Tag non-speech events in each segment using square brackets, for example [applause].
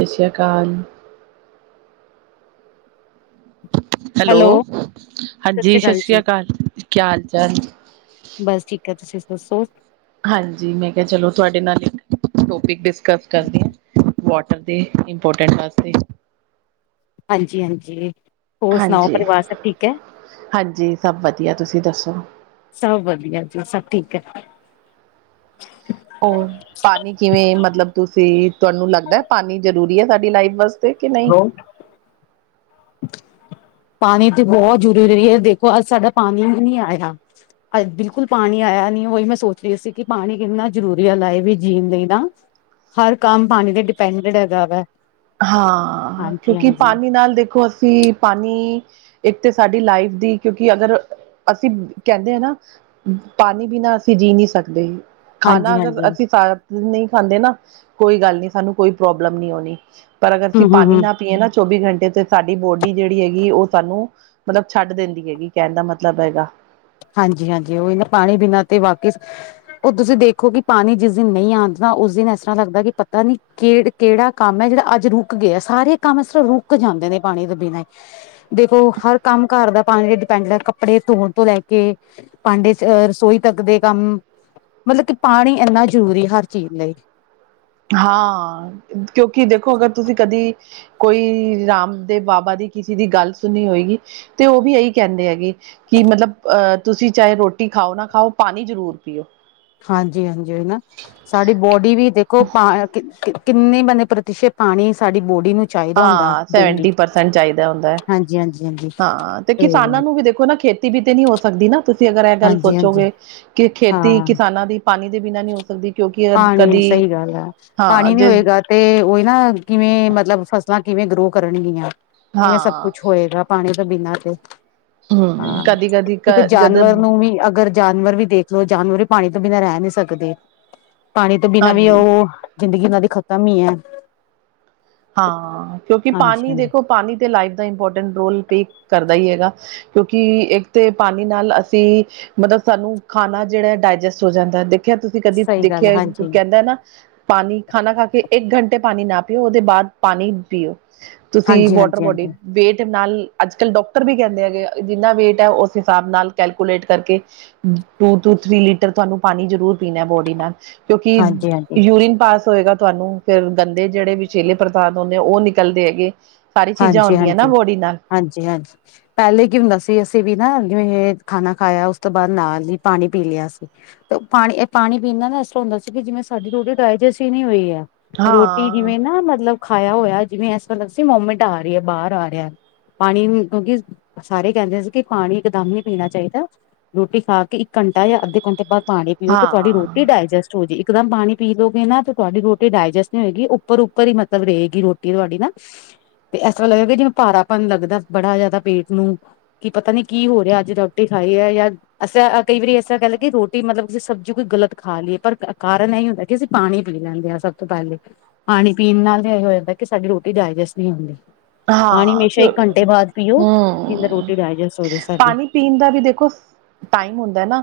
ਸਤਿ ਸ੍ਰੀ ਅਕਾਲ। ਹੈਲੋ, ਹਾਂਜੀ ਸਤਿ ਸ਼੍ਰੀ ਅਕਾਲ ਕਿਆ ਹਾਲ-ਚਾਲ? ਬਸ ਠੀਕ ਆ ਤੁਸੀਂ ਦੱਸੋ? ਹਾਂਜੀ, ਮੈਂ ਕਿਹਾ ਚਲੋ ਤੁਹਾਡੇ ਨਾਲ ਇੱਕ ਟੋਪਿਕ ਡਿਸਕਸ ਕਰਦੀ ਹਾ। ਕਰਦੇ, ਇੰਪੋਰਟੈਂਟ ਵਾਸਤੇ। ਹਾਂਜੀ-ਹਾਂਜੀ। ਹਾਂਜੀ। ਹਾਂਜੀ, ਸਭ ਵਧੀਆ ਤੁਸੀਂ ਦੱਸੋ? ਸਭ ਵਧੀਆ ਜੀ ਸਭ ਠੀਕ ਹੈ। ਹੋਰ ਪਾਣੀ ਕਿਵੇਂ ਮਤਲਬ ਤੁਸੀਂ ਤੁਹਾਨੂੰ ਲੱਗਦਾ ਪਾਣੀ ਜ਼ਰੂਰੀ ਹੈ ਸਾਡੀ ਲਾਈਫ ਬਸ। ਕਿ ਨਹੀਂ। ਪਾਣੀ ਤੇ ਬਹੁਤ ਜ਼ਰੂਰੀ ਦੇਖੋ ਅੱਜ ਸਾਡਾ ਪਾਣੀ ਵੀ ਨਹੀਂ ਆਇਆ। ਅਜ ਬਿਲਕੁਲ ਪਾਣੀ ਆਇਆ ਨੀ, ਉਹੀ ਮੈਂ ਸੋਚ ਰਹੀ ਸੀ ਕਿ ਪਾਣੀ ਕਿੰਨਾ ਜ਼ਰੂਰੀ ਐ ਲਾਈਫ ਵੀ ਜੀਣ ਲਈ ਨਾ। ਹਰ ਕੰਮ ਪਾਣੀ ਤੇ ਡਿਪੈਂਡ ਹੈਗਾ ਵਾ। ਹਾਂ। ਹਾਂਜੀ ਕਿਉਂਕਿ ਹਾਂਜੀ ਪਾਣੀ ਨਾਲ ਦੇਖੋ ਅਸੀਂ ਪਾਣੀ, ਇੱਕ ਤੇ ਸਾਡੀ ਲਾਈਫ ਦੀ, ਕਿਉਂਕਿ ਅਗਰ, ਅਸੀਂ ਕਹਿੰਦੇ ਆ ਨਾ। ਪਾਣੀ ਬਿਨਾਂ ਅਸੀਂ ਜੀਅ ਨੀ ਸਕਦੇ। ਖਾਣਾ ਹਾਂਜੀ ਅਗਰ ਹਾਂਜੀ। ਅਸੀਂ ਸਾਰਾ ਦਿਨ ਨਈ ਖਾਂਦੇ ਨਾ, ਕੋਈ ਗੱਲ ਨੀ ਸਾਨੂੰ ਕੋਈ ਪ੍ਰੋਬਲਮ ਨਈ ਹੋਣੀ। ਪਰ ਅਗਰ ਹੂੰ ਅਸੀਂ ਹੂੰ ਪਾਣੀ ਹੂੰ ਨਾ ਪੀਏ ਨਾ ਚੌਵੀ ਘੰਟੇ ਤੇ ਸਾਡੀ ਬੋਡੀ ਜਿਹੜੀ ਹੈਗੀ ਉਹ ਸਾਨੂੰ ਮਤਲਬ ਛੱਡ ਦਿੰਦੀ ਹੈਗੀ, ਕਹਿਣ ਦਾ ਮਤਲਬ ਹੈਗਾ। ਹਾਂਜੀ- ਹਾਂਜੀ ਉਹ ਨਾ, ਪਾਣੀ ਬਿਨਾਂ ਤੇ ਵਾਕੇ ਉਹ ਤੁਸੀਂ ਦੇਖੋ ਕਿ ਪਾਣੀ ਜਿਸ ਦਿਨ ਨਈ ਆਉਂਦਾ, ਉਸ ਦਿਨ ਇਸ ਤਰ੍ਹਾਂ ਲੱਗਦਾ ਕਿ ਪਤਾ ਨੀ ਕਿੜ ਕਿਹੜਾ ਕੰਮ ਐ ਜਿਹੜਾ ਅੱਜ ਰੁਕ ਗਿਆ, ਸਾਰੇ ਕੰਮ ਸਿਰਫ ਰੁਕ ਜਾਂਦੇ ਨੇ ਪਾਣੀ ਦੇ ਬਿਨਾ ਹੀ। ਦੇਖੋ ਹਰ ਕੰਮ ਘਰ ਦਾ ਪਾਣੀ ਤੇ ਡਿਪੈਂਡ ਐ, ਕੱਪੜੇ ਧੋਣ ਤੋਂ ਲੈ ਕੇ, ਭਾਂਡੇ ਆ ਰਸੋਈ ਤੱਕ ਦੇ ਕੰਮ। ਮਤਲਬ ਕਿ ਪਾਣੀ ਇੰਨਾ ਜ਼ਰੂਰੀ ਹਰ ਚੀਜ਼ ਲਈ। ਹਾਂ। ਕਿਉਂਕਿ ਦੇਖੋਂ ਅਗਰ ਤੁਸੀਂ ਕਦੀ ਕੋਈ ਰਾਮ ਦੇਵ ਬਾਬਾ ਦੀ, ਕਿਸੇ ਦੀ ਗੱਲ ਸੁਣੀ ਹੋਏਗੀ, ਤੇ ਉਹ ਵੀ ਇਹੀ ਕਹਿੰਦੇ ਹੈਗੇ। ਕੀ ਮਤਲਬ ਅਹ ਤੁਸੀਂ ਚਾਹੇ ਰੋਟੀ ਖਾਓ ਨਾ ਖਾਓ ਪਾਣੀ ਜ਼ਰੂਰ ਪੀਓ। ਹਾਂਜੀ-ਹਾਂਜੀ ਉਹੀ ਨਾ, ਸਾਡੀ ਬੋਡੀ ਵੀ ਦੇਖੋ ਕਿੰਨੇ ਬੰਦੇ ਪ੍ਰਤੀਸ਼ਤ ਪਾਣੀ ਸਾਡੀ ਬੋਡੀ ਨੂੰ ਚਾਹੀਦਾ ਹੁੰਦਾ ਹਾਂ, ਡੇਲੀ ਸੈਵਨਟੀ ਪਰਸੈਂਟ ਚਾਹੀਦਾ ਹੁੰਦਾ ਐ, ਹਾਂਜੀ ਹਾਂਜੀ ਹਾਂਜੀ ਹਾਂ ਤੇ ਕਿਸਾਨਾਂ ਨੂੰ ਵੀ ਦੇਖੋ ਨਾ ਖੇ ਚੀ ਵੀ ਤੇ ਨੀ ਹੋ ਸਕਦੀ ਨਾ ਤੁਸੀਂ ਅਗਰ ਇਹ ਗੱਲ ਹਾਂਜੀ ਹਾਂਜੀ ਸੋਚੋਗੇ ਕਿ ਖੇਤੀ ਹਾਂ ਕਿਸਾਨਾਂ ਦੀ ਪਾਣੀ ਦੇ ਬਿਨਾਂ ਨੀ ਹੋ ਸਕਦੀ। ਕਿਉਂਕਿ ਅ ਪਾਣੀ ਕਦੀ ਸਹੀ ਗੱਲ ਐ, ਹਾਂ ਪਾਣੀ ਨੀ ਜੇ ਹੋਏਗਾ ਤੇ ਉਹੀ ਨਾ ਕਿਵੇਂ ਮਤਲਬ ਫਸਲਾਂ ਕਿਵੇਂ ਗਰੋ ਕਰਨਗੀਆਂ, ਕਿਵੇਂ ਸਭ ਹਾਂ ਕੁਛ ਹੋਏਗਾ। ਪਾਣੀ ਤੋਂ ਬਿਨਾਂ ਤੇ, ਹਮ ਹਾਂ ਕਦੀ ਕਦੀ ਕ ਇੱਕ ਜਦ ਜਾਨਵਰ ਨੂੰ ਵੀ ਅਗਰ ਜਾਨਵਰ ਵੀ ਦੇਖਲੋ ਜਾਨਵਰ ਹੀ ਪਾਣੀ ਤੋਂ ਬਿਨਾਂ ਰਹਿ ਨੀ ਸਕਦੇ। ਪਾਣੀ ਤੋਂ ਬਿਨਾ ਵੀ ਹਾਂਜੀ ਉਹ, ਜ਼ਿੰਦਗੀ ਉਹਨਾਂ ਦੀ ਖ਼ਤਮ ਈ ਐ। ਹਾਂ ਕਿਉਂਕਿ ਪਾਣੀ ਦੇਖੋ ਪਾਣੀ ਤੇ ਲਾਈਫ ਦਾ ਇੰਪੋਰਟੈਂਟ ਰੋਲ ਪੇ ਕਰਦਾ ਈ ਹੈਗਾ। ਕਿਉਂਕਿ ਇੱਕ ਤੇ ਪਾਣੀ ਨਾਲ ਅਸੀਂ ਮਤਲਬ ਸਾਨੂੰ ਖਾਣਾ ਜਿਹੜਾ ਡਾਇਜੈਸਟ ਹੋ ਜਾਂਦਾ ਦੇ ਖਿਆ ਤੁਸੀਂ ਕਦੀ ਸਹੀ ਗੱਲ ਹੈ ਦੇਖਿਆ ਹਾਂਜੀ ਕਹਿੰਦਾ ਨਾ ਪਾਣੀ ਖਾਣਾ ਖਾ ਕੇ ਇੱਕ ਘੰਟੇ ਪਾਣੀ ਨਾ ਪੀਓ, ਉਹਦੇ ਬਾਅਦ ਪਾਣੀ ਪੀਓ। ਤੁਸੀਂ ਹਾਂਜੀ ਵਾਟਰ ਹਾਂਜੀ ਬੋਡੀ ਹਾਂਜੀ ਵੇਟ ਨਾਲ, ਅੱਜ ਕੱਲ੍ਹ ਡਾਕਟਰ ਵੀ ਕਹਿੰਦੇ ਹੈਗੇ, ਜਿੰਨਾ ਵੇਟ ਐ ਉਸ ਹਿਸਾਬ ਨਾਲ ਕੈਲਕੂਲੇਟ ਕਰਕੇ ਟੂ ਟੂ ਥ੍ਰਰੀ ਲੀਟਰ ਤੁਹਾਨੂੰ ਪਾਣੀ ਜ਼ਰੂਰ ਪੀਣਾ ਬੋਡੀ ਨਾਲ। ਕਿਉਂਕਿ, ਹਾਂਜੀ ਹਾਂਜੀ ਯੂਰੀਨ ਪਾਸ ਹੋਏਗਾ ਤੁਹਾਨੂੰ, ਫਿਰ ਗੰਦੇ ਜਿਹੜੇ ਵਿ਼ਸ਼ੇਲੇ ਪ੍ਰਤਾਦ ਹੁੰਦੇ ਉਹ ਨਿਕਲਦੇ ਹੈਗੇ। ਸਾਰੀ ਚੀਜ਼ਾਂ ਹੁੰਦੀਆਂ ਨਾ ਹਾਂਜੀ-ਹਾਂਜੀ, ਬੋਡੀ ਨਾਲ ਹਾਂਜੀ-ਹਾਂਜੀ। ਪੈਲੇ ਕੀ ਹੁੰਦਾ ਸੀ ਅਸੀਂ ਵੀ ਨਾ ਜਿਵੇਂ ਇਹ ਖਾਣਾ ਖਾਇਆ, ਉਸ ਤੋਂ ਬਾਅਦ ਨਾਂ ਲੀ ਪਾਣੀ ਪੀ ਲਿਆ ਸੀ। ਤੇ ਪਾਣੀ ਐ ਪਾਣੀ ਪੀਣ ਨਾਲ ਨਾ ਐਸ ਤਰਾਂ ਹੁੰਦਾ ਸੀ ਕਿ ਜਿਵੇਂ ਸਾਡੀ ਰੋਟੀ ਡਾਇਜੈਸ ਈ ਨੀ ਹੋਈ ਐ। ਰੋਟੀ ਹਾਂ ਜਿਵੇਂ ਨਾ ਮਤਲਬ ਖਾਇਆ ਹੋਇਆ ਜਿਵੇਂ ਐਸ ਤਰਾਂ ਲਗਦਾ ਸੀ ਮੋਮੈਂਟ ਆ ਰੀ ਐ ਬਾਰ ਆ ਰੇਆ। ਪਾਣੀ ਵੀ ਕਿਉਂਕਿ ਸਾਰੇ ਕੈਂਦੇ ਸੀ ਕਿ ਪਾਣੀ ਇਕਦਮ ਨੀ ਪੀਣਾ ਚਾਈਦਾ। ਰੋਟੀ ਖਾ ਕੇ ਇੱਕ ਘੰਟਾ ਜਾਂ ਅੱਧੇ ਘੰਟੇ ਬਾਅਦ ਪਾਣੀ ਪੀਓ ਕੇ ਤੁਹਾਡੀ ਰੋਟੀ ਹਾਂ ਡਾਇਜੈਸਟ ਚੋ ਜੇ ਇਕਦਮ ਪਾਣੀ ਪੀਲੋ ਗੇ ਨਾ ਫੇਰ ਤੁਹਾਡੀ ਰੋਟੀ ਡਾਇਜੈਸਟ ਨਈ ਹੋਏਗੀ ਉੱਪਰ-ਉੱਪਰ ਈ ਮਤਲਬ ਰਏਗੀ ਰੋ ਟੀ ਤੁਹਾਡੀ ਨਾ 'ਤੇ ਐਸ ਤਰਾਂ ਲੱਗੇਗਾ ਜਿਵੇਂ ਭਾਰਾਪਨ ਲੱਗਦੈ ਬੜਾ ਜਿਆਦਾ ਪੇਂਟ ਨੂੰ ਕੀ ਪਤਾ ਨੀ ਕੀ ਹੋ ਰੇਆ ਅੱਜ ਰੋਟੀ ਖਾਈ ਐ ਜਾਂ ਅਸੀਂ ਅ ਕਈ ਵਾਰੀ ਐਸ ਤਰਾਂ ਕੈਂ ਲੋ ਕਿ ਰੋਟੀ ਮਤਲਬ ਕਿਸੀ ਸਬਜ਼ੀ ਕੋਈ ਗਲਤ ਖਾ ਲੀਏ ਪਰ ਕਾਰਨ ਐਈ ਹੁੰਦਾ ਕਿ ਅਸੀ ਪਾਣੀ ਪੀ ਲੈਂਦੇ ਆ ਸਭ ਤੋਂ ਪੈਲੇ, ਪਾਣੀ ਪੀਣ ਨਾਲ ਫੇਰ ਇਝ ਹੋ ਜਾਂਦਾ ਕਿ ਸਾਡੀ ਰੋਟੀ ਡਾਇਜੈਸਟ ਨੀ ਹੁੰਦੀ। ਪਾਣੀ ਹਾਂ ਹਮੇਸ਼ਾ ਕਿਉਂ ਇੱਕ ਘੰਟੇ ਬਾਅਦ ਪੀਓ ਜਿੰਦਾ ਹੂੰ, ਰੋਟੀ ਡਾਇਜੈਸਟ ਹੋ ਜਾ ਸਾਡੀ ਪਾਣੀ ਪੀਣ ਦਾ ਵੀ ਦੇਖੋ ਟਾਈਮ ਹੁੰਦਾ ਨਾ,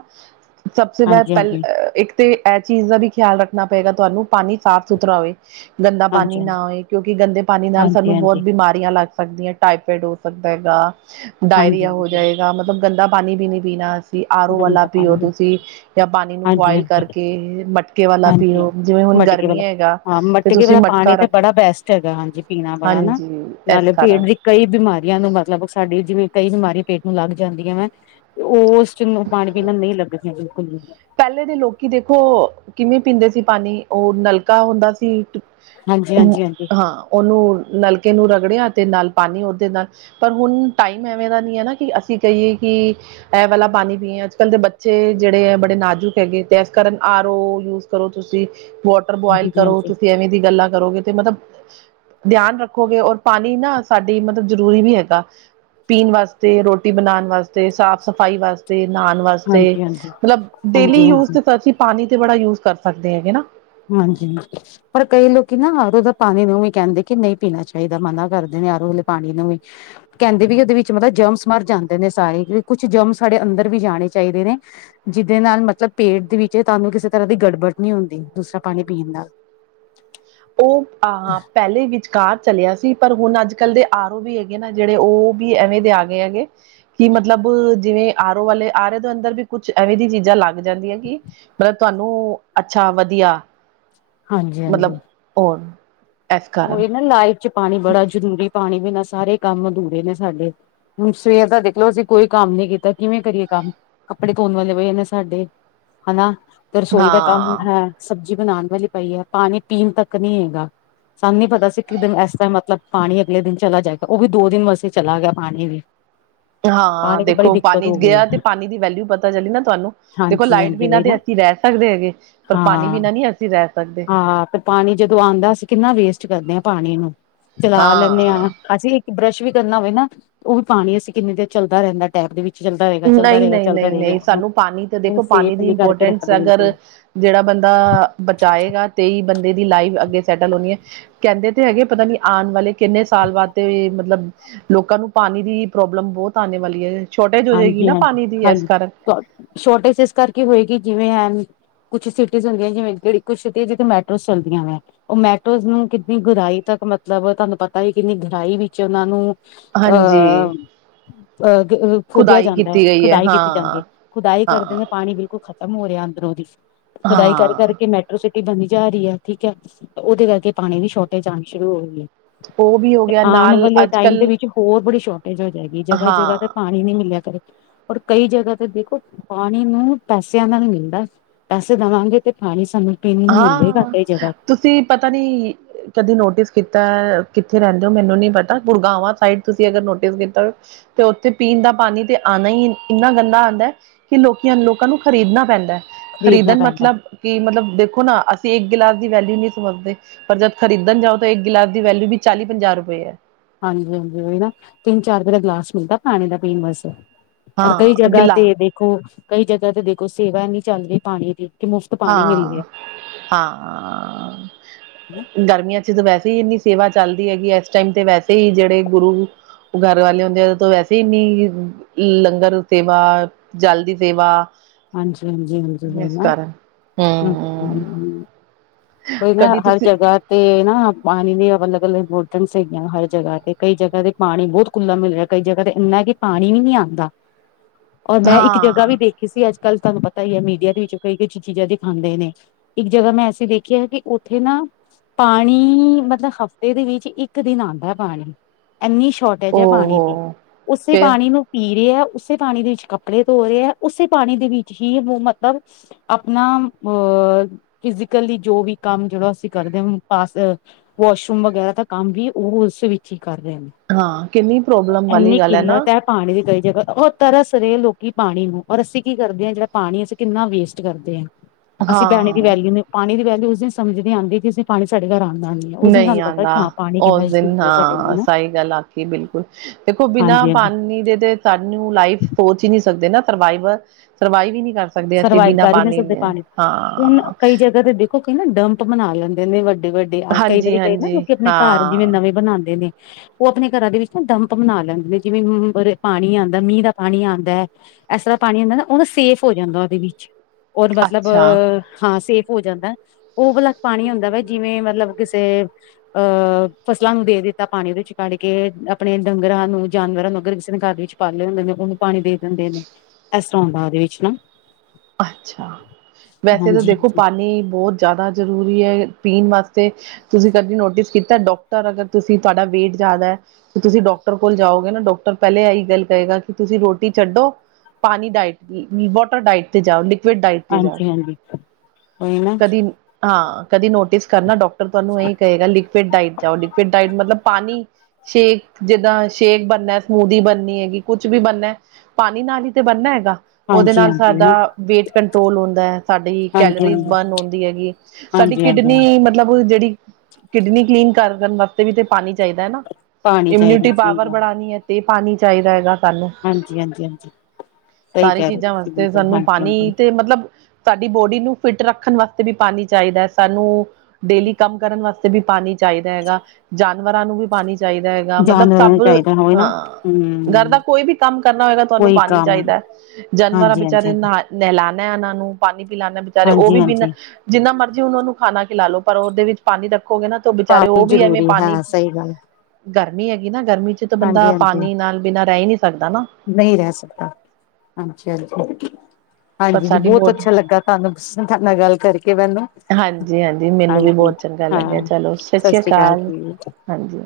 ਸਬ ਸੇ ਫੇ ਹਾਂਜੀ ਪੈਲ ਹਾਂਜੀ ਇੱਕ 'ਤੇ ਐ ਚੀਜ਼ ਦਾ ਵੀ ਖਿਆਲ ਰੱਖਣਾ ਪਏਗਾ ਤੁਹਾਨੂੰ ਪਾਣੀ ਸਾਫ਼ ਸੁਥਰਾ ਹੋਵੇ। ਗੰਦਾ ਹਾਂਜੀ ਪਾਣੀ ਨਾ ਹੋਏ ਕਿਉਂਕਿ ਗੰਦੇ ਪਾਣੀ ਨਾਲ ਹਾਂਜੀ ਸਾਨੂੰ ਬੋਤ ਹਾਂਜੀ ਬਿਮਾ ਰੀਆ ਲੱਗ ਸਕਦੀ ਐ, ਟਾਏਫਇਡ ਹੋ ਸਕਦਾ ਐਗਾ, ਹਾਂਜੀ ਡਾਇਰੀਆ ਹੋ ਹਾਂਜੀ ਜਾਏ ਜਾ ਮਤਲਬ ਗੰਦਾ ਪਾਣੀ ਵੀ ਨਈ ਪੀਣਾ ਆਰੋ ਗਰਮ ਵਾਲਾ ਦਾ ਪਾਣੀ ਪੀਓ ਤੁਸੀਂ ਜਾਂ ਪਾਣੀ ਨੂੰ ਹਾਂਜੀ ਬੋਆਇਲ ਹਾਂਜੀ ਕਰਕੇ, ਮਟਕੇ ਵਾਲਾ ਹਾਂਜੀ ਹਾਂ ਪੀਓ। ਜਿਵੇਂ ਹੁਣ ਮਟਕੇ ਗਰਮੀ ਵਾਲਾ ਹੈਗਾ। ਹਾਂ ਤੇ ਮਟਕੇ ਤੁਸੀਂ ਵਾਲਾ ਪਾਣੀ ਮਟਕਾ 'ਤੇ ਰੱਖ ਬੜਾ ਬੈਸਟ ਹੈਗਾ ਹਾਂਜੀ ਪੀਣਾ ਬੜਾ ਨਾ। ਹਾਂਜੀ ਇਸ ਨਾਲੇ ਪੇਂਟ ਕਾਰਨ ਦੀ ਕਈ ਬਿਮਾਰੀਆਂ ਨੂੰ ਮਤਲਬ ਸਾਡੀ ਜਿਵੇਂ ਕਈ ਬਿਮਾਰੀ ਪੇਂਟ ਨੂੰ ਲੱਗ ਜਾਂਦੀਆਂ ਵਾ 'ਤੇ ਉਸ ਚ‌ ਨੂੰ ਪਾਣੀ ਪੀਣ ਨਈ ਲੱਗਦੀਆਂ ਬਿਲਕੁੱਲ ਵੀ। ਪੈਲੇ ਦੇ ਲੋਕੀ ਦੇਖੋ ਕਿਵੇਂ ਪੀਂਦੇ ਸੀ ਪਾਣੀ ਓ ਨਲਕਾ ਹੁੰਦਾ ਸੀ ਹਾਂਜੀ ਹਾਂਜੀ ਹਾਂਜੀ ਹਾਂ ਉਨੂੰ ਨਲਕੇ ਨੂੰ ਰਗੜਿਆ 'ਤੇ ਨਾਲ ਪਾਣੀ ਉਦੇ ਨਾਲ ਪਰ ਹੁਣ ਟਾਈਮ ਐਵੇਂ ਦਾ ਨਹੀਂ ਹੈ ਨਾ ਕਿ ਅਸੀਂ ਕਹੀਏ ਕਿ ਐਹ ਵਾਲਾ ਪਾਣੀ ਪੀਏ ਅੱਜ ਕੱਲ ਦੇ ਬੱਚੇ ਜਿਹੜੇ ਐ ਬ ਨਾਜ਼ੁਕ ਹੈਗੇ ਤੇ ਇਸ ਕਾਰਨ ਆਰ ਓ ਯੂਜ ਕਰੋ ਤੁਸੀਂ ਵ ਟਰ ਬੁਇਲ ਹਾਂਜੀ ਹਾਂਜੀ ਕਰੋ ਤੁਸੀਂ ਐਵੇਂ ਦੀ ਗੱਲਾਂ ਕਰੋਗੇ ਤੇ ਮਤਬ ਧਿਆਨ ਰੱਖੋਗੇ ਔਰ ਪਾਣੀ ਨਾ ਸਾਡੀ ਮਤ ਜ਼ਰੂਰੀ ਵੀ ਹੈਗਾ ਪੀਨ ਵਾਸਤੇ ਰੋਟੀ ਬਣਾਉਣ ਵਾਸਤੇ ਸਾਫ਼ ਸਫ਼ਾਈ ਵਾਸ ਤੇ ਨਾਣ ਵਾਸਤੇ ਹਾਂਜੀ ਹਾਂਜੀ ਹਾਂਜੀ ਮਲਬ ਡੇਲੀ ਹਾਂਜੀ ਯੂਜ ਤੇ ਅਸੀਂ ਪਾਣੀ ਤੇ ਬੜਾ ਯੂਜ ਕਰ ਸਕਦੇ ਹੈਗੇ ਨਾ ਹਾਂਜੀ ਪਰ ਕਈ ਲੋਕੀ ਨਾ ਆਰੋਦਾ ਪਾਣੀ ਨੂੰ ਵੀ ਕਹਿੰਦੇ ਕਿ ਨਹੀਂ ਪੀਣਾ ਚਾਹੀਦਾ ਮਨਾ ਕਰਦੇ ਨੇ ਆਰੋ ਲੇ ਪਾਣੀ ਨੂੰ ਵੀ ਕਹਿੰਦੇ ਵੀ ਉਹਦੇ ਵਿੱਚ ਮਤ ਜਰਮਸ ਮਰ ਜਾਂਦੇ ਨੇ ਸਾਰੇ ਕੁਛ ਜਰਮਸ ਸਾਡੇ ਅੰਦਰ ਵੀ ਜਾਣੇ ਚਾਹੀਦੇ ਨੇ ਜਿਹਦੇ ਨਾਲ ਮਤਲਬ ਪੇਟ ਦੇ ਵਿੱਚ ਤੁਹਾਨੂੰ ਕਿਸੇ ਤਰ੍ਹਾਂ ਦੀ ਗੜਬੜ ਨਹੀਂ ਹੁੰਦੀ ਦੂਸਰਾ ਪਾਣੀ ਪੀਣ ਨਾਲ ਉਹ ਆਂ ਪਹਿਲੇ ਵਿਚਕਾਰ ਚਲਿਆ ਸੀ ਪਰ ਹੁਣ ਅੱਜ ਕੱਲ੍ਹ ਦੇ ਆਰੋ ਵੀ ਹੈਗੇ ਨਾ ਜਿਹੜੇ ਉਹ ਵੀ ਐਵੇਂ ਦੇ ਆ ਗਏ ਹੈਗੇ ਕਿ ਮਤਲਬ ਜਿਵੇਂ ਆਰੋ ਵਾਲੇ ਆਰੇ ਦੇ ਅੰਦਰ ਵੀ ਕੁਛ ਐਵੇਂ ਦੀਆਂ ਚੀਜ਼ਾਂ ਲੱਗ ਜਾਂਦੀਆਂ ਕੀ ਮਤਲਬ ਤੁਹਾਨੂੰ ਅੱਛਾ ਵਧੀਆ ਹਾਂਜੀ ਮਲਬ ਹਾਂਜੀ ਹੋਰ ਉਹ ਇਹ ਨਾ ਲਾਈਫ ਚ ਪਾਣੀ ਬੜਾ ਜ਼ਰੂਰੀ ਪਾਣੀ ਬਿਨਾਂ ਸਾਰੇ ਕੰਮ ਅਧੂਰੇ ਨੇ ਸਾਡੇ ਹੁਣ ਸਵੇਰ ਦਾ ਦੇਖਲਓ ਅਸੀਂ ਕੋਈ ਕੰਮ ਨੀ ਕੀਤਾ ਕਿਵੇਂ ਕਰੀਏ ਕੰਮ ਕੱਪੜੇ ਧੋਣ ਵਾਲੇ ਵਏ ਨੇ ਸਾਡੇ ਹਨਾ ਤੇ ਰਸੋਈ ਦਾ ਕੰਮ ਹਾਂ ਹੈ ਸਬਜ਼ੀ ਬਣਾਉਣ ਵਾਲੀ ਪਈ ਐ ਪਾਣੀ ਪੀਣ ਤੱਕ ਨਹੀਂ ਹੈਗਾ ਸਾਨੂੰ ਨੀ ਪਤਾ ਸੀ ਕਿ ਇਸ ਤਰ੍ਹਾਂ ਮਤਲਬ ਪਾਣੀ ਅਗਲੇ ਦਿਨ ਚਲਾ ਜਾਏਗਾ ਉਹ ਵੀ ਦੋ ਦਿਨ ਵਾਸੇ ਚਲਾ ਗਿਆ ਪਾਣੀ ਵੀ ਹਾਂ ਪਾਣੀ ਦੀ ਬੜੀ ਦੇਖੋ ਦਿੱਕਤ ਪਾਣੀ ਹੋ ਗਈ ਗਿਆ ਹੈ ਤੇ ਪਾਣੀ ਦੀ ਵੈਲਿਊ ਪਤਾ ਚਲੀ ਨਾ ਤੁਹਾਨੂੰ ਦੇਖੋ ਹਾਂਜੀ ਲਾਈਟ ਹਾਂਜੀ ਬਿਨਾਂ ਉਹੀ ਤੇ ਨਾ ਅਸੀਂ ਰਹਿ ਸਕਦੇ ਹੈਗੇ ਪਰ ਪਾਣੀ ਹਾਂ ਬਿਨਾਂ ਨਹੀਂ ਅਸੀਂ ਰਹਿ ਸਕਦੇ ਹਾਂ ਤੇ ਪਾਣੀ ਜਦੋਂ ਆਉਂਦਾ ਅਸੀਂ ਕਿੰਨਾ ਵੇਸਟ ਕਰਦੇ ਹਾਂ ਪਾਣੀ ਨੂੰ ਚਲਾ ਲੈਂਨੇ ਆਂ ਹਾਂ ਅਸੀਂ ਬਰੱਸ਼ ਵੀ ਕਰਨਾ ਹੋਵੇ ਨਾ ਉਹ ਵੀ ਪਾਣੀ ਅਸੀਂ ਕਿੰਨੀ ਦੇਰ ਚੱਲਦਾ ਰਹਿੰਦਾ ਐ ਨਹੀਂ ਨਹੀਂ ਨਹੀਂ ਨਹੀਂ ਉਹਨੂੰ ਸਾਨੂੰ ਪਾਣੀ ਤੇ ਦੇਖੋ ਉਹਨੂੰ ਪਾਣੀ ਸੇਫ ਦੀ ਨੀ ਕਰਕੇ ਇੰਪੋਰਟੈਂਸ ਰੱਖਦੇ ਅਗਰ ਬਿਲਕੁਲ ਜਿਹੜਾ ਬੰਦਾ ਬਚਾਏਗਾ ਤੇਈ ਬੰਦੇ ਦੀ ਲਾਈਫ ਅੱਗੇ ਸੈਟਲ ਹੋਣੀ ਐ ਕਹਿੰਦੇ ਤੇ ਹੈਗੇ ਪਤਾ ਨੀ ਆਉਣ ਵਾਲੇ ਕਿੰਨੇ ਸਾਲ ਬਾਅਦ ਤੇ ਮਤਲਬ ਲੋਕਾਂ ਨੂੰ ਪਾਨੀ ਦੀ ਪ੍ਰੋਬਲਮ ਬਹੁਤ ਆਣੇ ਵਾਲੀ ਏ ਸ਼ੋਰਟੇਜ ਜੇਗੀ ਹਾਂਜੀ ਨਾ ਹਾਂਜੀ ਪਾਣੀ ਦੀ ਐਸ ਹਾਂਜੀ ਕਾਰਨ ਸ਼ੋਰਟੇਜ ਇਸ ਕਰਕੇ ਹੋਏਗੀ ਜਿਵੇਂ ਹੈਨ ਕੁਛ ਸਿਟੀਜ਼ ਹੁੰਦੀਆਂ ਜਿਵੇਂ ਜਿਹੜੀ ਕੁਛ ਜਿੱਥੇ ਮੈਟਰੋ ਚੱਲਦੀਆਂ ਵੈਂ ਓ ਮੈਟੋਜ਼ ਨੂੰ ਕਿੰਨੀ ਗੁਰਾਈ ਤੱਕ ਮਤਲਬ ਤੁਹਾਨੂੰ ਪਤਾ ਹੀ ਕਿੰਨੀ ਗੁਰਾਈ ਵਿੱਚ ਉਹਨਾਂ ਨੂੰ ਹਾਂਜੀ ਅਹ ਅ [unintelligible] ਖੋਦਿਆ ਖੁਦਾਈ ਜਾਂਦਾ ਹੈ ਕੀਤੀ ਗਈ ਖੁਦਾਈ ਹਾਂ ਕੀਤੀ ਜਾਂਦੀ ਹੈ ਖੁਦਾਈ ਕਰਦੇ ਹਾਂ ਨ [unintelligible] ਪਾਣੀ ਬਿਲਕੁ ਖ਼ਤਮ ਹੋ ਰਿਹਾ ਅੰਦਰੋਂ ਦੀ ਖੁਦਾਈ ਕਰ ਕਰ ਪ ਹਾਂ ਕਿ ਮੈਟਰੋ ਸਿਟੀ ਬਨੀ ਜਾ ਰਹੀ ਹੈ ਠੀਕ ਹੈ ਉਹਦੇ ਕਰਕੇ ਪਾਣੀ ਦੀ ਸ਼ੋਰਟੇਜ ਆਉਣੀ ਸ਼ੁਰੂ ਹੋ ਰਹੀ ਹੈ ਉਹ ਵੀ ਹੋ ਤੇ ਗਿਆ ਆਣ ਨਾਲ ਵਾਲੇ ਅੱਜ ਟਾਈਮ ਦੇ ਕੱਲ ਵਿੱਚ ਹੋਰ ਬੜੀ ਸ਼ੋਰਟੇਜ ਹੋ ਜੇਗੀ ਜਗ੍ਹਾ ਜਗ੍ਹਾ ਤੇ ਹਾਂ ਪਾਣੀ ਨੀ ਮਿਲ ਰਿਆ ਕਰੇ ਓਰ ਕਈ ਜਗ੍ਹਾ ਤੇ ਦੇਖੋ ਪਾਣੀ ਨੂੰ ਪੈਸਿਆਂ ਦਾ ਵੀ ਮਿਲਦਾ ਪੈਸੇ ਦੇਵਾਂਗੇ ਤੇ ਪਾਣੀ ਸਾਨੂੰ ਪੀਣ ਨੂੰ ਮਿਲੇਗਾ ਹਾਂ, ਕਈ ਜਗ੍ਹਾ ਤੁਸੀਂ ਪਤਾ ਨੀ ਕਦੇ ਨੋਟਿਸ ਕੀਤਾ ਕਿਥੇ ਰਹਿੰਦੇ ਓ ਮੈਨੂੰ ਨੀ ਪਤਾ ਗੁੜਗਾਵਾਂ ਸਾਈਡ ਤੁਸੀ ਅਗਰ ਨੋਟਿਸ ਕੀਤਾ ਤੇ ਉਥੇ ਪੀਣ ਦਾ ਪਾਣੀ ਤੇ ਆਣਾ ਈ ਇੰਨਾ ਗੰਦਾ ਆਂਦਾ ਐ ਕਿ ਲੋਕੀਆਂ ਲੋਕਾਂ ਨੂੰ ਖਰੀਦਣਾ ਪੈਂਦਾ ਹੈ ਖ਼ਰੀਦਣਾ ਖਰੀਦਣ ਪੈਂਦਾ ਮਤਲਬ ਕਿ ਮਤਲਬ ਦੇ ਹੁਨ ਅਸੀ ਇੱਕ ਗਿਲਾਸ ਦੀ ਵੈਲਿਊ ਨਹੀਂ ਸਮਝਦੇ ਪਰ ਜਦ ਖਰੀਦਣ ਜਾਓ ਤਾਂ ਇੱਕ ਗਿਲਾਸ ਦੀ ਵੈਲਿਊ ਵੀ ਚਾਲੀ ਪੰਜਾਹ ਰੁਪਏ ਏ। ਹਾਂਜੀ ਹਾਂਜੀ ਉਹੀ ਨਾ ਤਿੰਨ ਚਾਰ ਰੁਪਏ ਦਾ ਗਲਾਸ ਮਿਲਦਾ ਪਾਣੀ ਦਾ ਪੀਣ ਵਾਸਤੇ ਔਰ ਕਈ ਹਾਂ ਜਗ੍ਹਾ ਗਿਲਾ ਤੇ ਦੇਖੋ ਕਈ ਜਗ੍ਹਾ ਤੇ ਦੇਖੋ ਸੇਵਾ ਏਨੀ ਚੱਲ ਰਹੀ ਪਾਣੀ ਦੀ ਕਿ ਮੁਫ਼ਤ ਪਾਣੀ ਮਿਲ ਹਾਂ ਰਿਹਾ ਹਾਂ ਹਨਾ। ਗਰਮੀਆਂ 'ਚ ਤਾਂ ਵੈਸੇ ਹੀ ਇੰਨੀ ਸੇਵਾ ਚੱਲਦੀ ਹੈ ਕਿ ਇਸ ਟਾਈਮ ਤੇ ਵੈਸੇ ਹੀ ਜਿਹੜੇ ਗੁਰੂ ਘਰ ਵਾਲੇ ਹੁੰਦੇ ਆ ਤੋਂ ਵੈਸੇ ਹੀ ਇਨੀ ਲੰਗਰ ਸੇਵਾ ਜਲ ਦੀ ਸੇਵਾ ਹਾਂਜੀ, ਹਾਂਜੀ, ਹਾਂਜੀ ਹੈ ਇਸ ਨਾ ਕਾਰਨ ਹੂੰ। ਕੋਈ ਨਾ ਕਦੀ ਹਰ ਤੁਸੀਂ ਜਗ੍ਹਾ ਤੇ ਨਾ ਪਾਣੀ ਦੀ ਮਤਲਬ ਅੱਲਗ ਅੱਲਗ ਬੋਤਲਸ ਹੈਗੀਆਂ ਹਰ ਜਗ੍ਹਾ ਤੇ ਕਈ ਜਗ੍ਹਾ ਤੇ ਪਾਣੀ ਬਹੁਤ ਕੁੂਲਾ ਮਿਲ ਰਿਹਾ ਕਈ ਜਗ੍ਹਾ ਤੇ ਇੰਨਾ ਕਿ ਪਾਣੀ ਵੀ ਨੀ ਆਂਦਾ ਔਰ ਮੈਂ ਇੱਕ ਜਗ੍ਹਾ ਵੀ ਹਾਂ ਦੇਖੀ ਸੀ ਅੱਜ ਕੱਲ੍ਹ ਤੁਹਾਨੂੰ ਪਤਾ ਹੀ ਹੈ ਮੀਡੀਆ ਦੇ ਵਿੱਚ ਕਈ ਕਈ ਚੀਜ਼ਾਂ ਦਿਖਾਂਦੇ ਨੇ। ਇੱਕ ਜਗ੍ਹਾ ਮੈਂ ਐਸੀ ਦੇਖੀ ਹੈ ਕਿ ਉਥੇ ਨਾ ਪਾਣੀ ਮਤਲਬ ਹਫ਼ਤੇ ਦੇ ਵਿੱਚ ਇੱਕ ਦਿਨ ਆਂਦਾ ਪਾਣੀ ਇੰਨੀ ਸ਼ੋਰਟ ਜ ਪਾਣੀ ਦੀ ਉਹ ਉਸੇ ਫੇਰ ਪਾਣੀ ਨੂੰ ਪੀ ਰਹੇ ਹੈ ਉਸੇ ਪਾਣੀ ਦੇ ਵਿੱਚ ਕੱਪੜੇ ਧੋ ਰਹੇ ਹੈ ਉਸੇ ਪਾਣੀ ਦੇ ਵਿੱਚ ਹੀ ਓ ਮਤਲਬ ਆਪਣਾ ਅਹ ਫਿਜ਼ਕਲੀ ਜੋ ਵੀ ਕੰਮ ਜਿਦੋ ਅਸੀਂ ਕਰਦੇ ਹ ਪਾਸ ਵਾਸ਼ਰੂਮ ਵਗੈਰਾ ਦਾ ਕੰਮ ਵੀ ਉਹ ਉਸ ਵਿੱਚ ਹੀ ਕਰ ਰਹੇ ਨੇ। ਹਾਂ ਕਿੰਨੀ ਪ੍ਰੋਬਲਮ ਵਾਲੀ ਇੰਨੀ ਗੱਲ ਹੈ ਨਾ। ਕਿੱਲਤ ਪਾਣੀ ਦੀ ਕਈ ਜਗ੍ਹਾ ਉਹ ਤਰਸ ਰਹੇ ਲੋਕੀ ਪਾਣੀ ਨੂੰ ਔਰ ਅਸੀਂ ਕੀ ਕਰਦੇ ਹਾਂ ਜਿਹੜਾ ਪਾਣੀ ਅਸੀਂ ਕਿੰਨਾ ਵੇਸਟ ਕਰਦੇ ਹਾਂ ਅਸੀਂ ਪਾਣੀ ਦੀ ਹਾਂ ਵੈਲਿਊ ਨੂੰ ਪਾਣੀ ਦੀ ਵੈਲਊ ਅਸੀਂ ਸਮਝ ਨਹੀਂ ਆਂਦੀ ਕਿ ਅਸੀਂ ਪਾਣੀ ਸਾਡੇ ਘਰ ਆਂਦਾ ਨਹੀਂ। ਨਹੀਂ ਆਂਦਾ ਉਸ ਦਿਨ ਐ ਸਾਡੇ ਲਈ ਹਾਂ ਨਾ ਸਹੀ ਗੱਲ ਆਖੀ ਬਿਲਕੁਲ ਦੇਖੋ ਬਿਨਾਂ ਹਾਂਜੀ ਹਾਂਜੀ ਪਾਣੀ ਦੇ ਤੇ ਸਾਨੂੰ ਲਾਈਫ ਸੋਚ ਹੀ ਨਹੀਂ ਸਕਦੇ ਨਾ ਸਰਵਾਈਵਰ ਸਰਵਾਈਵ ਹੀ ਨਹੀਂ ਕਰ ਸਕ ਸਰਵਾਈਵ ਕਰ ਹੀ ਨਹੀਂ ਸਕਦੇ ਪਾਣੀ ਹੁਣ ਹਾਂ ਕਈ ਜਗ੍ਹਾ ਤੇ ਦੇਖ ਉਹ ਕਹਿੰ ਨਾ ਡੰਪ ਬਨਾ ਲੈਂਦੇ ਨੇ ਵੱਡੇ ਵੱਡੇ ਕਈ ਹਾਂਜੀ ਵਾਰੀ ਕਈ ਨਾ ਹਾਂਜੀ ਲੋਕ ਆਪਣੇ ਘਰ ਜਿਵੇਂ ਹਾਂ ਨਵੇਂ ਬਣਾਂਦੇ ਨੇ। ਉਹ ਆਪਣੇ ਘਰਾਂ ਦੇ ਵਿੱਚ ਨਾ ਡੰਪ ਬਣਾ ਲੈਂਦੇ ਨੇ ਜਿਵੇਂ ਪਾਣੀ ਆਂਦਾ ਮੀਂਹ ਦਾ ਪਾਣੀ ਆਂਦਾ। ਇਸ ਤਰ੍ਹਾਂ ਪਾਣੀ ਹੁੰਦਾ ਨਾ ਉਹ ਨਾ ਸੇਫ ਹੋ ਜਾਂਦਾ ਉਹਦੇ ਵਿੱਚ ਓਹ ਮਤਲਬ ਅੱਛਾ ਹਾਂ ਸੇਫ ਹੋ ਜਾਂਦਾ। ਉਹ ਵਾਲਾ ਪਾਣੀ ਹੁੰਦਾ ਵਾ ਜਿਵੇਂ ਮਤਲਬ ਕਿਸੇ ਅਹ ਫਸਲਾਂ ਨੂੰ ਦੇ ਦਿੱਤਾ ਪਾਣੀ ਉਹਦੇ ਵਿੱਚ ਕੱਢ ਕੇ ਆਪਣੇ ਡੰਗਰਾਂ ਨੂੰ ਜਾਨਵਰਾਂ ਨੂੰ ਅਗਰ ਕਿਸੇ ਨੇ ਘਰ ਵਿੱਚ ਪਾਲੇ ਹੁੰਦੇ ਨੇ ਉਹਨੂੰ ਪਾਣੀ ਦੇ ਦਿੰਦੇ ਨੇ ਇਸ ਤਰ੍ਹਾਂਂ ਹੁੰਦਾ ਉਹਦੇ ਵਿੱਚ ਨਾ ਅੱਛਾ ਵੈਸੇ ਤਾਂ ਹਾਂਜੀ ਦੇਖੋ ਹਾਂਜੀ ਪਾਣੀ ਬਹੁਤ ਜ਼ਿਆਦਾ ਜ਼ਰੂਰੀ ਹੈ ਪੀਣ ਵਾਸਤੇ ਤੁਸੀਂ ਕਦੀ ਨੋਟਿਸ ਕੀਤਾ ਡਾਕਟਰ ਅਗਰ ਤੁਸੀਂ ਤੁਹਾਡਾ ਵੇਟ ਜ਼ਿਆਦਾ ਏ ਤੇ ਤੁਸੀਂ ਡਾਕਟਰ ਕੋਲ ਜਾਓਗੇ ਨਾ ਡਾਕਟ ਰ ਪਹਿਲ ਲੇ ਇਹੀ ਗੱਲ ਕਹੇਗਾ ਕਿ ਤੁਸੀਂ ਰੋਟੀ ਛੱਡੋ ਪਾਣੀ ਡਾਇਟ ਦੀ ਵਾਟਰ ਡਾਇਟ ਤੇ ਜਾਓ ਲਿ ਫਿਰ ਡਾਇਟ ਤੇ ਜਾਓ ਹਾਂਜੀ ਹਾਂਜੀ ਉਹੀ ਨਾ ਕਦੀ ਹਾਂ ਕਦੀ ਨੋਟਿਸ ਕਰਨਾ ਡਾਕਟਰ ਤੁਹਾਨੂੰ ਇਹੀ ਕਹੇਗਾ ਲਿਕੁਿਡ ਡਾਇਟ ਜਾਓ ਲਿਕੁਵਿਡ ਡਾਇਟ ਮਤਲਬ ਪਾਣੀ ਸ਼ੇਕ ਜਿੱਦਾਂ ਸ਼ੇਕ ਬਣਨਾ ਸਮੂਦੀ ਬਣਨੀ ਹੈਗੀ ਕੁਛ ਵੀ ਬਣਨਾ। ਪਾਣੀ ਨਾਲ ਹੀ ਤੇ ਬਣਨਾ ਹੈਗਾ ਉਹਦੇ ਹਾਂਜੀ ਨਾਲ ਹਾਂਜੀ ਸਾਡਾ ਨਾ ਵੇਟ ਕੰਟਰੋਲ ਹੁੰਦਾ ਸਾਡੀ ਹਾਂਜੀ ਕੈਲਰੀਜ਼ ਹਾਂਜੀ ਬਰਨ ਹੁੰਦੀ ਹੈਗੀ ਸਾਡੀ ਹਾਂਜੀ ਹਾਂਜੀ ਕਿਡਨੀ ਮਤਲਬ ਜਿਹੜੀ ਕਿਡਨੀ ਕਲੀਨ ਕਰਨ ਵਾਸਤੇ ਵੀ ਤੇ ਪਾਣੀ ਚਾਹੀਦਾ ਹੈ ਨਾ। ਪਾਣੀ ਚਾਹੀਦਾ ਇਮਿਊਨਿਟੀ ਸਹੀ ਪਾਵਰ ਗੱਲ ਬੜਾਉਣੀ ਹੈ ਤੇ ਪਾਣੀ ਚਾਹੀਦਾ ਹੈਗਾ। ਸਾਨੂੰ ਹਾਂਜੀ ਹਾਂਜੀ ਹਾਂਜੀ ਸਹੀ ਸਾਰੀ ਕਹਿ ਰਹੇ ਚੀਜ਼ਾਂ ਤੁਸੀਂ ਵਾਸਤੇ ਬਿਲਕੁਲ ਸਾਨੂੰ ਹਾਂਜੀ ਪਾਣੀ ਹਾਂਜੀ ਤੇ ਤੇ ਮਤਲਬ ਸਾਡੀ ਬੋਡੀ ਨੂੰ ਫਿਟ ਰੱਖਣ ਵਾਸਤੇ ਵੀ ਪਾਣੀ ਚਾਹੀਦਾ ਏ ਸਾਨੂੰ ਡੇਲੀ ਕੰਮ ਕਰਨ ਵਾਸਤੇ ਵੀ ਪਾਣੀ ਚਾਈਦਾ ਹੈਗਾ, ਜਾਨਵਰਾਂ ਨੂੰ ਵੀ ਪਾਣੀ ਚਾਈਦਾ ਹੈਗਾ। ਯ ਮਤਲਬ ਜਾਨਵਰਾਂ ਨੂੰ ਸਭ ਚਾਹੀਦਾ ਹੋਵੇ ਨਾ ਹਾਂ, ਗਰ ਹਮ ਦਾ ਕੋਈ ਵੀ ਕੰਮ ਕਰਨਾ ਹੋਏਗਾ ਤੁਆਨੂੰ ਕੋਈ ਪਾਣੀ ਕੰਮ ਚਾਈਦਾ। ਜਾਨਵਰਾਂ ਹਾਂਜੀ ਹਾਂਜੀ ਬੇਚਾਰੇ ਹਾਂਜੀ ਨਾਹ ਨੇਲਾਣਾ ਓਨਾਂ ਨੂੰ ਪਾਣੀ ਪਿਲਾਣਾ ਬੇਚਾਰੇ ਓਹ ਹਾਂਜੀ ਵੀ ਬਿਨਾਂ ਹਾਂਜੀ ਜਿੰਨਾ ਮਰਜ਼ੀ ਓਨਾ ਨੂੰ ਖਾਣਾ ਖਿਲਾਲੋ ਪਰ ਓਦੇ ਵਿੱਚ ਪਾਣੀ ਰੱਖੋਗੇ ਨਾ ਤੇ ਬੇਚਾਰੇ ਓ ਪਾਣੀ ਵੀ ਐਵੇਂ ਜ਼ਰੂਰੀ ਹੈ ਪਾਣੀ ਸਹੀ ਗੱਲ ਗਰਮੀ ਹੈਗੀ ਨਾ, ਗਰਮੀ ਚ ਤਾਂ ਬੰਦਾ ਹਾਂਜੀ ਪਾਣੀ ਨਾਲ ਬਿਨਾਂ ਰੈ ਈ ਨਈ ਸਕਦਾ ਹਨਾ। ਨਈ ਰੈ ਸਕਦਾ ਹਾਂਜੀ-ਹਾਂਜੀ਼। ਪਰ ਹਾਂਜੀ ਜੀ ਸਾਡੀ ਬੋਤ ਬੋਡ ਅੱਛਾ ਲੱਗਾ ਤਾਨੂੰ ਸ ਤਾਡੇ ਨਾਲ ਗੱਲ ਕਰਕੇ ਮੈਨੂੰ, ਹਾਂਜੀ-ਹਾਂਜੀ ਮੈਨੂੰ ਵੀ ਹਾਂਜੀ। ਬਹੁਤ ਚੰਗਾ ਹਾਂ ਲੱਗੇਆ ਚਲੋ, ਸਤਿ ਸ੍ਰੀ ਅਕਾਲ, ਹਾਂਜੀ।